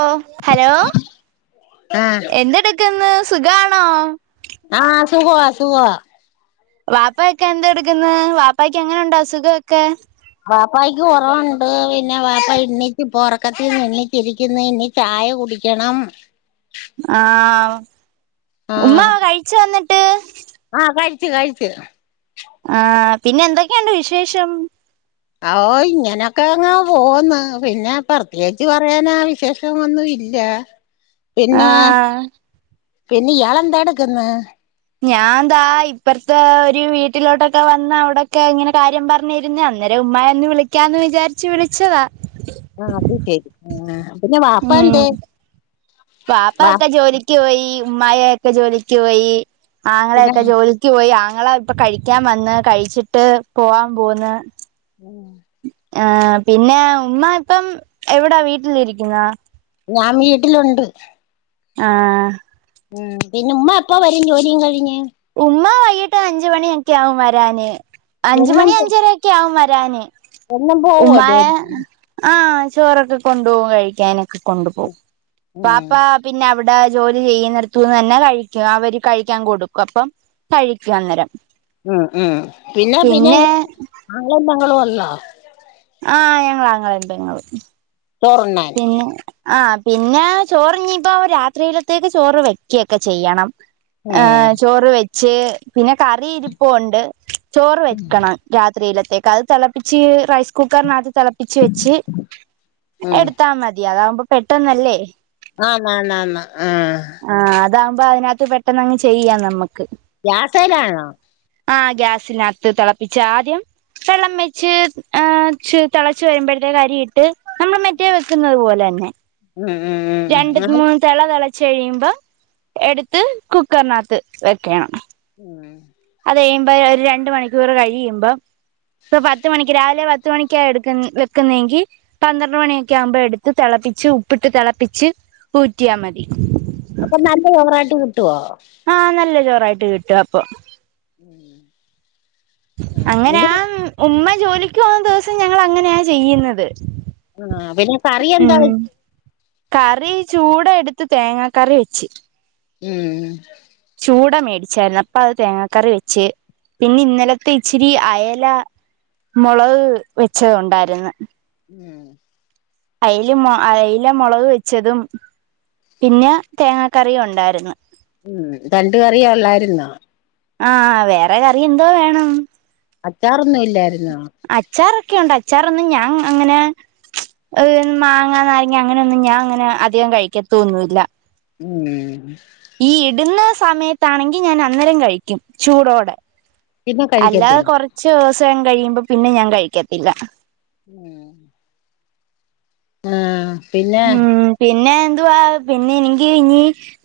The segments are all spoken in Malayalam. ഓ ഹലോ ആഹ് എന്തെടുക്കന്ന് സുഖമാണോ ആഹ് സുഖവാ സുഖവാ വാപ്പ ഒക്കെ എന്താ എടുക്കന്ന് വാപ്പക്ക് എങ്ങനെുണ്ട്ോ അസുഖൊക്കെ വാപ്പക്ക് കുറവുണ്ട് പിന്നെ വാപ്പ ഇണ്ണിച്ച് പോറക്കത്തിന്ന് ഇണ്ിച്ചിരിക്കുന്നു ഇ ചായ കുടിക്കണം ആ ഉ്മ്മ കഴിച്ച വന്നിട്ട് ആഹ കഴിച്ചു കഴിച്ചു ആഹ പിന്നെ എന്തൊക്കെയുണ്ട് വിശേഷം ഓ ഇങ്ങനൊക്കെ അങ്ങാ പോന്ന് പിന്നെ പ്രത്യേകിച്ച് പറയാാനാ വിശേഷം വന്നു ഇല്ല ആഹ പിന്ന ഇയാളെന്താട് ക്കുന്നെ ഞാൻന്താ ഇപ്പറത്തെ ഒരു വീട്ടിലോട്ടൊക്കെ വന്ന അവിടൊക്കെ ഇങ്ങനെ കാര്യം പറഞ്ഞിരുന്ന അന്നേരം അല്ല ഉ്മായി ഒന്ന് വിളിക്കാന്ന് വിചാരിച്ച് വിളിച്ചതാ ആഹ അത് ശരി ആ അപ്പന്നെ വാപ്പാ എന്തേ പാപ്പ വാ ഒക്കെ ജോലിക്ക് പോയി ഉമ്മായയൊക്കെ ജോലിക്ക് പോയി പിന്നെ ആങ്ങളെയൊക്കെ ജോലിക്ക് പോയി ഞങ്ങള ഇപ്പ കഴിക്കാൻ വന്ന് കഴിച്ചിട്ട് പോവാൻ പോന്ന് ആ പിന്നെ ഉമ്മ ഇപ്പം എവിടാ വീട്ടിലിരിക്കുന്ന ഞാൻ വീട്ടിലുണ്ട് ആഹ ഉം പിന്നെ ഉമ്മ എപ്പ വരും ജോലിയും കഴിഞ്ഞ് ഉന്മ വൈകിട്ട് അഞ്ച മണിയൊക്കെ ആകും വരാന് അഞ്ച് എന്നും മണി പോ അഞ്ചരൊക്കെ ആകും വരാന് എന്നും പോവോ ഉമാ ജോലി ആഹ ചോറൊക്കെ കൊണ്ടു പോവും കഴിക്കാന് കൊണ്ട് പോവും ഉം വാപ്പ പിന്നെ അടെ ജോലി ചെയ്യുന്നട്ത്തുന്ന് തന്നെ കഴിക്കും അവര് കഴിക്കാൻ കൊടുക്കും അപ്പം കഴിക്കും അന്നേരം ഉം ഉം പിന്നെ പിന്നെ ആളെ [unintelligible] ആഹ് ഞങ്ങളാങ്ങള പെങ്ങളും ചോറുണ്ണാൻ പിന്നെ ആഹ് പിന്നെ ചോറ് ഞ്ഞിപ്പ രാത്രിയിലത്തേക്ക് ചോറ് വെക്കൊക്കെ ചെയ്യണം ഉം ഏഹ ചോറ് വെച്ച് പിന്നെ കറി ഇരിപ്പുണ്ട് ചോറ് വെക്കണം രാത് രാത്രിയിലത്തേക്ക് അത് തിളപ്പിച്ച് റൈസ് കുക്കറിനകത്ത് തിളപ്പിച്ച് വെച്ച് ഉം എടു അത അതകുമ്പോ പെട്ടന്നല്ലേ ആണ്‌ ആണ് ആണ് ആഹ അതാവുമ്പോ അതിനകത്ത് പെട്ടെന്ന്ങ്ങ് ചെയ്യാം നമ്മുക്ക് ഗ്യാസയിലാണോ ആഹ ഗ്യാസിനകത്ത് തിളപ്പിച്ച് ആദ്യം വെള്ളം വെച്ച് തിളച്ച വരുമ്പോഴത്തെക്ക് അരി ഇട്ട് നമ്മൾ മെറ്റേ വെക്കുന്നത് പോലെ തന്നെ ഉം ഉം രണ്ട് ഉം ഉം മൂന്ന് തള തള ചഴിയുമ്പോ എടുത്ത് കുക്കറിനകത്ത് വെക്കണം ഉം ചെയ്യുമ്പഴേ രണ്ട് മണിക്കൂറ് കഴിയുമ്പൊ പ്പം പത്ത് മണിക്ക് രാവിൽത്തെ പത്ത് മണിക്കാ വെക്കുന്നതെങ്കിൽ പന്ത്ര മണിയൊക്കെ ആകുമ്പോൾ എടുത്ത് തിളപ്പച്ച് ഉപ്പട്ട് തിളപ്പിച്ച് ച്ച് ഊറ്റിയാൽ മതി അപ്പൊ നല്ല ചോറായിട്ട് കിട്ടുവോ ായിട്ട് കിട്ടു അപ്പൊ ഉം അങ്ങനെയ ഉമ്മ ജോലിക്ക് പോന്ന ദിവസം ഞങ്ങള അങ്ങനെയ ചെയ്യുന്നത് ആഹ പിന്നെ കറി എന്താ ഉം കറി ചൂട എടുത്ത് തേങ്ങാ കറി വെച്ച് ഉം ചൂട മേടിച്ചായിരുന്നു അപ്പ അത് തേങ്ങാക്കറി വെച്ച് പിന്നെ ഇന്നലത്തെ ഇച്ചിരി അയല മുളക് വെച്ചത് ഉണ്ടായിര്ന്ന് ഉം അയിൽ അയില മുളക് വെച്ചതും പിന്നെ തേങ്ങാ കറിയും ഉണ്ടായിര്ന്ന് ഉം രണ്ട് കറിയ ഉള്ളായിരുന്നോ ആഹ വേറെ കറി എന്തോ വേണം അച്ചാറൊന്നും ഇല്ലായിരുന്നോ ഒക്കെയണ്ട് അച്ചാറ ഒന്ന് ഞാൻ അങ്ങനെ മാങ്ങാ നാരങ്ങ അങ്ങനെയൊന്നും ഞാൻ അങ്ങനെ അധികം കഴിക്കത്തൊന്നില്ല ഉം ഈ ഇടുന്ന സമയത്താണെങ്കിൽ ഞാൻ അന്നേരം കഴിക്കും ചൂടോടെ പിന്നെ അല്ലാതെ കഴിക്കത്തില്ല കുറച്ചൂസം കഴിയുമ്പോ പിന്നെ ഞാൻ കഴിക്കത്തില്ല ഉം ആഹ പിന്നെ ഉം പിന്നെ എന്തുവാ പിന്നെ എനിക്കിനി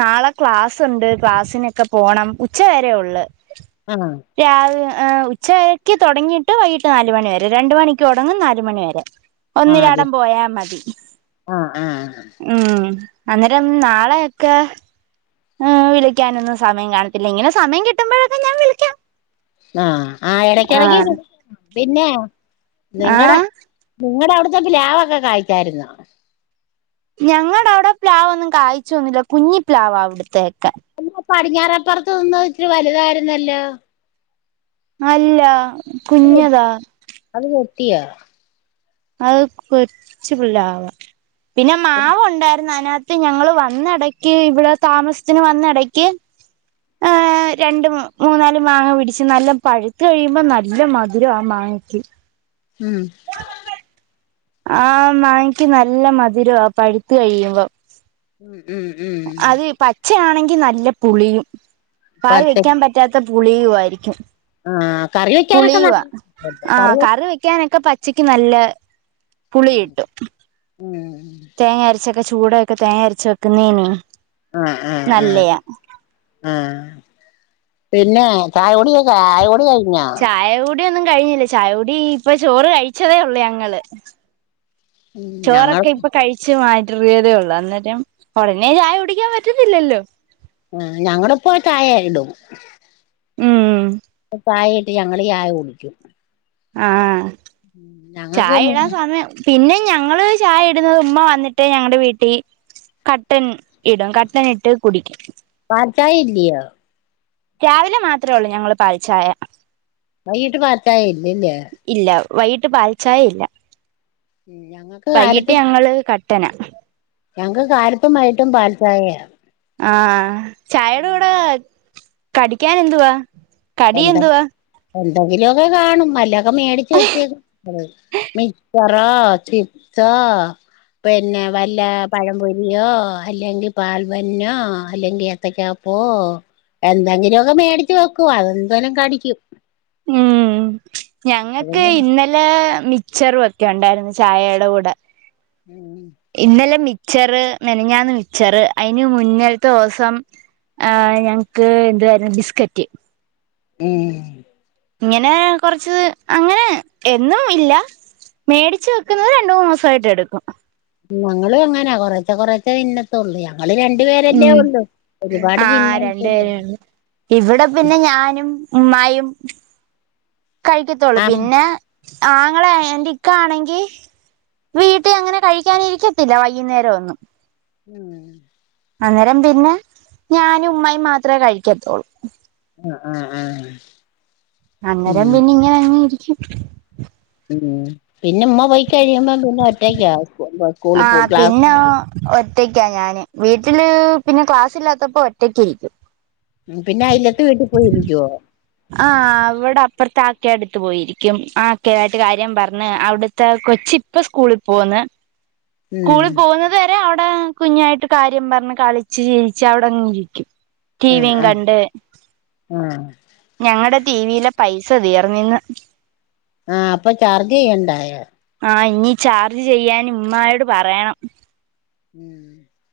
നാളെ ക്ലാസ്സുണ്ട് ക്ലാസിനൊക്കെ പോണം ഉച്ച വരെയുള്ളു ആഹ് രാവി ഹ് ഉച്ചയ്ക്ക് തുടങ്ങിയിട്ട് വൈകിട്ട് നാലുമാണി വരെ രണ്ടു മണിക്ക് തുടങ്ങും നാലുമണി വരെ ഒന്നിരാടം പോയാ മതി ആഹ ഉ അന്നേരം നാളെ ഒക്കെ ആ വിളിക്കാനൊന്നും സമയം കാണത്തില്ല ഇങ്ങനെ സമയം കിട്ടുമ്പോഴൊക്കെ ഞാൻ വിളിക്കാം ആഹ് ആ ഇടക്കിടക്ക് ആഹ് പിന്നെ നിങ്ങളടെ ആഹ് നിങ്ങളടെ അവിടത്തെ പ്പിലാവ് ഒക്കെ കഴിച്ചായിരുന്നോ ഞങ്ങളുടെ അവിടെ പ്ലാവ് ഒന്നും കായ്ച്ചു വന്നില്ല കുഞ്ഞി പ്ലാവാ ഇവിടെത്തെക പടിഞ്ഞാറപ്പുറത്ത് നിന്ന ഇച്ചിരി വലുതായിരുന്നല്ലോ അല്ല കുഞ്ഞതാ ത്തി്യ അത് കൊറച്ച് പിള്ള ആവാ പിന്നെ മാവുണ്ടായി ന്നതു ഞങ്ങൾ വന്നഇടക്ക ഇവിടെ തമാസത്തിനുവന്നിടക് ഹ് രണ്ട് മൂന്നാല് മാങ്ങ പിടിച്ച് നല്ല പഴുത്ത കഴിയുമ്പോ നല്ല മധുരം ആ മാങ്ങ ഉം ആഹ മാങ്ങക്ക് നല്ല മധുരവാ പഴുത്ത കഴിയുമ്പം ഉം ഉം ഉം അത് പച്ചയാണെങ്കി നല്ല പുളിയും വായേല് പത്ത് വെക്കാൻ പറ്റാത്ത പുളിയുവയിരിക്കും ആ കറി വെക്കാനൊക്കെ പുളിയുവാ നല്ല ആഹ വെ കറി വെക്കാനൊക്കെ പ ഉച്ചക്ക് നല്ല പുളി ഇട്ടും ഉം തേങ്ങ അരച്ചൊക്കെ ചൂടൊക്കെ തേങ്ങ അരച്ചൊക്കെ നീനി ആഹ ആഹ ആഹ ഉ പിന്നെ ചായകുടികൊ ചായകുടിയായി ചായകുടി ഒന്നും കഴിഞ്ഞില്ലേ ചായകൂടി ഇപ്പൊ ചോറ് കഴിച്ചതേഉള്ളൂ ഞങ്ങള് ഉം ഞങ്ങൾ ചോറൊക്കെ ഇപ്പൊ കഴിച്ചു ചെറിയതേ ഉള്ളൂ അന്നേരം ഉടനെ ചായ കുടിക്കാൻ പറ്റത്തില്ലല്ലോ ആ ഞങ്ങളേപ്പം ചായ ഇടും ഉം ചയായിട്ട് ഞങ്ങള് ചായ കുടിക്കും ആഹ ഞങ്ങക്ക് ചായ ഇടാൻ സമയം പിന്നെ ഞങ്ങള് ചായ ഇടുന്നത് ഉമ്മ വന്നിട്ട് ഞങ്ങളടെ വീട്ടിൽ കട്ടൻ ഇടും കട്ടനിട്ട് കുടിക്കും പാല്ചയായില്ലായോ രാവിലെ മാത്രേ ഉള്ളൂ ഞങ്ങൾ പാലിച്ചായ വൈകീട്ട് പാല്ചയായില്ലല്ലേ ഇല്ല വൈകിട്ട് പാല്ച്ചായി ഇല്ല ഞങ്ങക്ക് വൈകിട്ട് കാലത്തും ഞങ്ങള് കട്ടന ഞങ്ങക്ക് കാലത്തും വൈകീട്ടും പാല്ചായ ആണ് ആഹ ചായയുടെ കൂടെ കടിക്കാൻ എന്തുവാ കടി എന്ത എന്തുവാ എന്തെങ്കിലുമൊക്കെ കാണും മല്ലൊക്കെ മേടിച്ചു വെച്ചേക്ക പറാച്ചിത്ത പിന്നെ വല്ല പഴംപൊരിയോ അല്ലെങ്കിൽ പാൽബന്നോ അല്ലെങ്കിൽ ഏത്തക്കപ്പ ഓ എന്തെങ്കിലും ഒക്കെ മേടച്ച്ു വെക്കോ അതെന്തെലും കടിക്കും ഉം ഞങ്ങൾക്ക് ഇന്നലെ മക്ച്ചറും ഒക്കെ ഉണ്ടായിരുന്നു ചായയുടെ കൂടെ ഉം ഇന്നലെ മച്ചറ് നെനഞ്ഞാന്ന് മിച്ചറ് അയിന് മുന്നിലത്തെ ദിവസം ആ ഞങ്ങക്ക് എന്ത ക ബിസ്കറ്റ് ഉം ഇങ്ങനെ കൊറച്ച് അങ്ങനെ എന്നും ഇല്ല മേടിച്ചു വെക്കുന്നത് രണ്ട മൂന്ന് മാസമായിയിട്ട് എടുക്കും ഞങ്ങള്ും എങ്ങനാ കൊറച്ച കൊറച്ച ഇന്നത്തള്ളിയ നള് രണ്ടു പേരല്ലേ ഉം ഉള്ളു ഒരുപാട് ആഹ് രണ്ട് തിന്മാനിക്കല്ലേ പേരേ ഉള്ളൂ ഇവിടെ പിന്നെ ഞാനും ഉമ്യും കഴിക്കത്തോള്ളൂ ആഹ് പിന്നെ ആങ്ങളെ എന്റെ ഇക്ക ആണെങ്കി വീട്ടിൽ അങ്ങനെ കഴിക്കാനിരിക്കത്തില്ല വൈകുന്നേര ഒന്നും ഉം അന്നേരം പിന്നെ ഞാനും ഉമ്മായും മാത്രമേ കഴിക്കത്തുള്ളൂ അ അ അ അന്നേരം പിന്നെ ഇങ്ങനെ അങ്ങി ഇരിക്കും ഉ പിന്നെ ഉമ്മ പോയി കഴിയുമ്പ പിന്നെ ഒറ്റയ്ക്ക ആ പിന്നെ ഒറ്റക്കാ ഞാന് വീട്ട ട്ടില് പിന്നെ ക്ലാസ് ഇല്ലാത്തപ്പോ ഒറ്റക്കിരിക്കും ഉം പിന്നെ അയ്ലത്ത് വീട്ടി പോയി ഇരിക്കുവോ ആ അവിടെ അപ്പറത്തെ അക്കടെ ടുത്ത് പോയിരിക്കും ആ ആക്കെ ആയിട്ട് കാര്യം പറഞ്ഞ് അവിടുത്തെ കൊ ച്ച് ഇപ്പ സ്കൂളി പോന്ന് ഉം സ്കൂളി പോകുന്നത് വരെ അവിടെ കുഞ്ഞായിട്ട് കാര്യം പറഞ്ഞ് കളിച്ച് ചിരിച്ച് അവിടെങ്ങിരിക്കും ടീവിം കണ്ട് ആ ഞങ്ങളടെ ടീവിലെപൈസ തീർന്ന് ഇന്ന്. ആഹ് അപ്പൊ ചാർജ് ചെയ്യണ്ടായോ ആഹ് ഇനി ചാർജ് ചെയ്യാന് ഇമ്മാ നോട് പറയണം.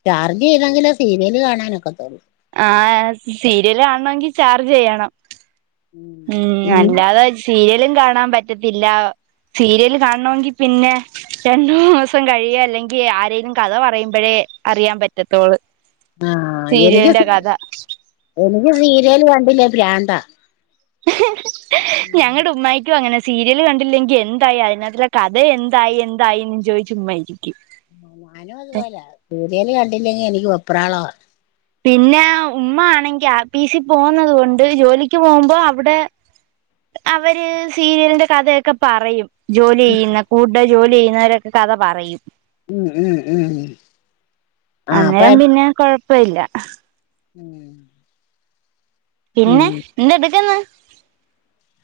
ചാർജ് ചെയ്തെങ്കിലെ സീരിയല് കാണാനൊക്കത്തൊള്ളു ആഹ് സീരിയൽ കാണണങ്കി ചാർജ് ചെയ്യണം ഉം ഇന്ന് അല്ലാതെ സീരിയലും കാണാൻ പറ്റത്തില്ല. സീരിയല് കാണണമെങ്കി പിന്നെ രണ്ടൂന്ന് ദിവസം കഴിയോ അല്ലെങ്കി ആരേങ്കലും കഥ പറയുമ്പഴേ അറിയാൻ പറ്റത്തോള് ആ എനിക്ക് സീരിയലിന്റെ സീ കഥ എനിക്ക് സീരിയല് കണ്ടില്ലേ പ്രന്താ ഞങ്ങടെ ഉമ്മായിക്കും അങ്ങനെ സ് സീരിയൽ കണ്ടില്ലെങ്കി എന്തായി അതിനകത്തുള്ള കഥ എന്തായി എന്തായിന്ന് ചോയിച്ച് ഉമ്മ ഇരിക്കും. ആ ഞാനും അതുപോലെ സീരിയല് കണ്ടില്ലെങ്കി എനിക്ക് വെപ്രാള പിന്നെ ഉമ്മ ആണെങ്കി ആപിസി പോകത്കൊണ്ട് ജോലിക്ക് പോകുമ്പോ അവിടെ അവര് സീരിയലിന്റെ കഥയൊക്കെ പറയും. ജോലി ചെയ്യുന്ന കൂടെ ജോലി ചെയ്യുന്നവരൊക്കെ കഥ പറയും ഉം ഉം ഉം ആഹ് അപ്പ അന്നേരം പിന്നെ കൊഴപ്പല്ല ഉം പിന്നെ ഉം എന്ത്‌ എടുക്ക്ന്ന്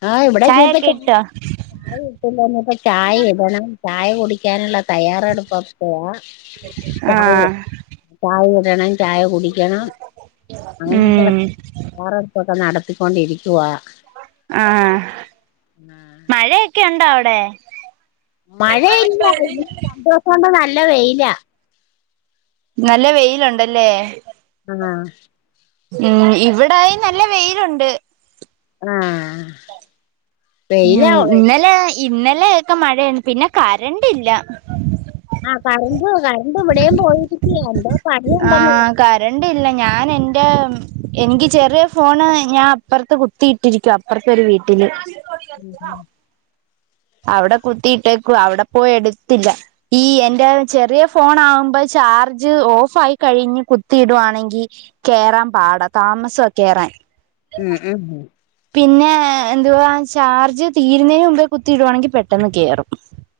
ആഹ് ഇവിടെക്കെ ഇട്ടോ ഇപ്പ ചായ ചായ ഇട്ടില്ല ചായ ഇടണം ചായ കുടിക്കാനുള്ള തയ്യാറെടുപ്പക്കെയ ചായെ ആഹ് ചായ [unintelligible] ചായ കുടിക്കണം അങ്ങ ഉം [unintelligible] ഇ നടത്തിക്കൊണ്ടിരിക്കവാ. ആ മഴയൊക്കെ ഉണ്ടോ അവിടെ മഴ ഇല്ല ഇന്ന രണ്ടു ദിവസം കൊണ്ട് നല്ല വെയില നല്ല വെയിലുണ്ടല്ലേ ആ ഉം ഇവിടായി നല്ല വെയിലുണ്ട് ആ മ് ഇന്നലെ ഇന്നലെ ഒക്കെ മഴയാണ് പിന്നെ കരണ്ട്ല്ല ആ കരമ്പ് കരണ്ട്് ഇവിടെയും പോയിരിക്കയാ [unintelligible] പറ ആകരണ്ടില്ല ഞാൻ എന്റെ എനിക്ക് ചെറിയ ഫോണ് ഞാൻ അപ്പുറത്ത് കുത്തിയിട്ടിരിക്കും അപ്പുറത്തെ ഒരു വീട്ടിൽ [unintelligible] [inaudible] അവിടെ കുത്തിയിട്ടേക്കു അവിടെ പോയി എടുത്തില്ല ഈ എന്റെ ചെറിയ ഫോൺ ആകുമ്പോ ചാർജ് ഓഫ് ആയി കഴിഞ്ഞ് കുത്തിയിടുുകവാണെങ്കിൽ കേയറാൻ പാട [unintelligible] താമസംൊക്കെ റാൻ മ്മ് മ് പിന്നെ എന്തുവാ ചാർജ് തീരുന്നതിന് മുമ്പേ കുത്തിയിടുവാണെങ്കിൽ പെട്ടെന്ന് കേയറും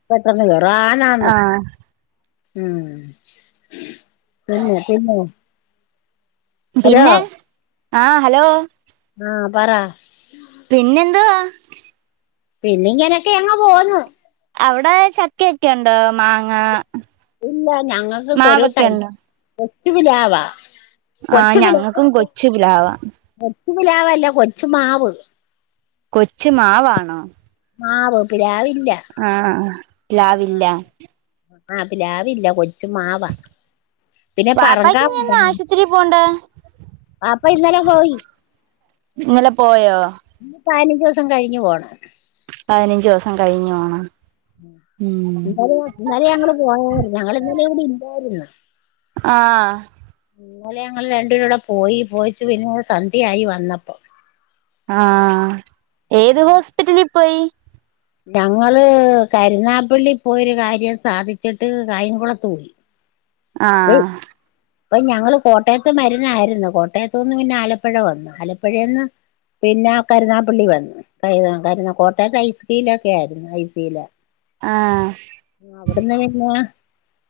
പെട്ടെന്ന് വറ ആനന്ന് മ് [unintelligible] പിന്നെ ആ ഹലോ ആ പറാ പിന്നെന്തവാ പിന്നെങ്ങനൊക്കെ എങ്ങങ് പോന്നു അവിടെ ചക്കൊകൊണ്ട് മാങ്ങ ഇല്ല ഞങ്ങൾക്ക് മാവൊക്കെ [unintelligible] ഉണ്ടോ കൊച്ചു ആ [unintelligible] ഞങ്ങൾക്കും കൊച്ചു പ്ലാവാ കൊച്ചു പിലാവല്ല കൊച്ചു മാവ് കൊച്ചു മാവാണോ ആവ് പി ലാവില്ല ആ ആ പ്ലാവില്ല ആ പി ലാവില്ല കൊ ച്ചു മാവ പിന്നെ പറങ്കാ പാപ്പാക്ക് ഇനി എന്നാ [unintelligible] ആശുപത്രി പോണ്ടേ അപ്പൊ ഇന്നലെ പോയി ഇന്നലെ പോയോ ഇനി പതിനഞ്ച് ദിവസം കഴിഞ്ഞു പോണം പതിനഞ്ച് ദിവസം കഴിഞ്ഞു പോണോ [unintelligible] ഇന്നലെ ഞങ്ങള് പോയരുന്ന ഞങ്ങ ഇന്നാലെ അടെ ഇല്ലായിരുന്ന ആ ഇന്നലെ ഞങ്ങള് രണ്ടുരെ കുടെ പോയി പോയിച്ച് പിന്നെ സന്ധ്യ ആയി വന്നപ്പോ ആ ഏത് ഹോസ്പിറ്റലിൽ പോയി ഞങ്ങള് കരുുന്നാപ്പള്ളി പോയൊരു കാര്യം സാധിച്ചിട്ട് കായംകുളത്ത പോയി ആ ഇപ്പൊ ഞങ്ങള് കോട്ടയത്ത് മരുന്നായിരുന്നു കോട്ടയത്ത നിന്ന് പിന്നെ ആലപ്പുഴ വന്നു ആലപ്പുഴയിന്ന് പിന്നെ കരുനാപ്പള്ളി വന്നു ക കരുന കോട്ടയത്ത് ഐസിയൂലെ ഒക്കെ ആയിരുന്നു ഐസില ആ ആ അവിടെന്നെ [unintelligible]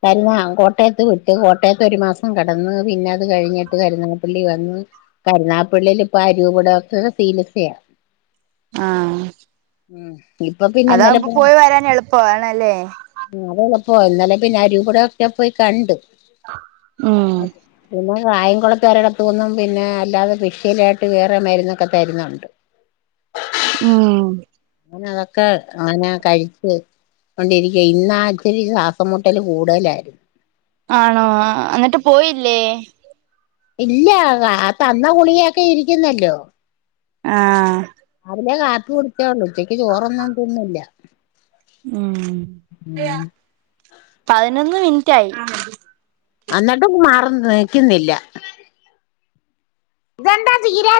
കരുന്നാ കോട്ടയത്ത് വിട്ടു കോട്ടയത്ത് ഒരു മാസം കിടന്ന് പിന്നെ അത് കഴിഞ്ഞിട്ട് കരുനാപ്പള്ളി വന്ന് കരുനാപ്പള്ളിൽ ഇപ്പ അരിവപടക്ക സീലിസയ ആ മ് ഇപ്പൊ പിന്നെ അതാവുമ്പോ [unintelligible] ആ അതള പോയി വരാൻ എളുപ്പവാണല്ലേ പോ ഇന്നലെ പിന്നെ അ രൂപട ഒക്കെ പോയി കണ്ടു മ്മ് [unintelligible] പിന്നെ അല്ലാതെ പിഷയിലായിട്ട് വേറെ മരുന്നൊക്കെ തരുന്നുണ്ട് [unintelligible] ആ [unintelligible] അതൊക്കെ അങ്ങനെ [unintelligible] കൊണ്ടിരിക്കയാ ഇന്ന് ആ ച്ചിരി ശ്വാസം മുട്ടല് കൂടുതലായിരുന്നു ആണോ? എന്നിട്ട് പോയില്ലേ? ഇല്ല തന്ന ഗുളിയൊക്കെ ഇരിക്കുന്നല്ലോ? ആഹ അലേ [unintelligible] പിടിച്ചള്ളൂ ഉച്ചക്ക് ചോറൊന്നുംണ്ടൊന്നില്ല. ഉം പതിനൊന്ന് മിനിറ്റ് ആയി അന്നിട്ട് മാറ [unintelligible] ക്കുന്നില്ല [unintelligible]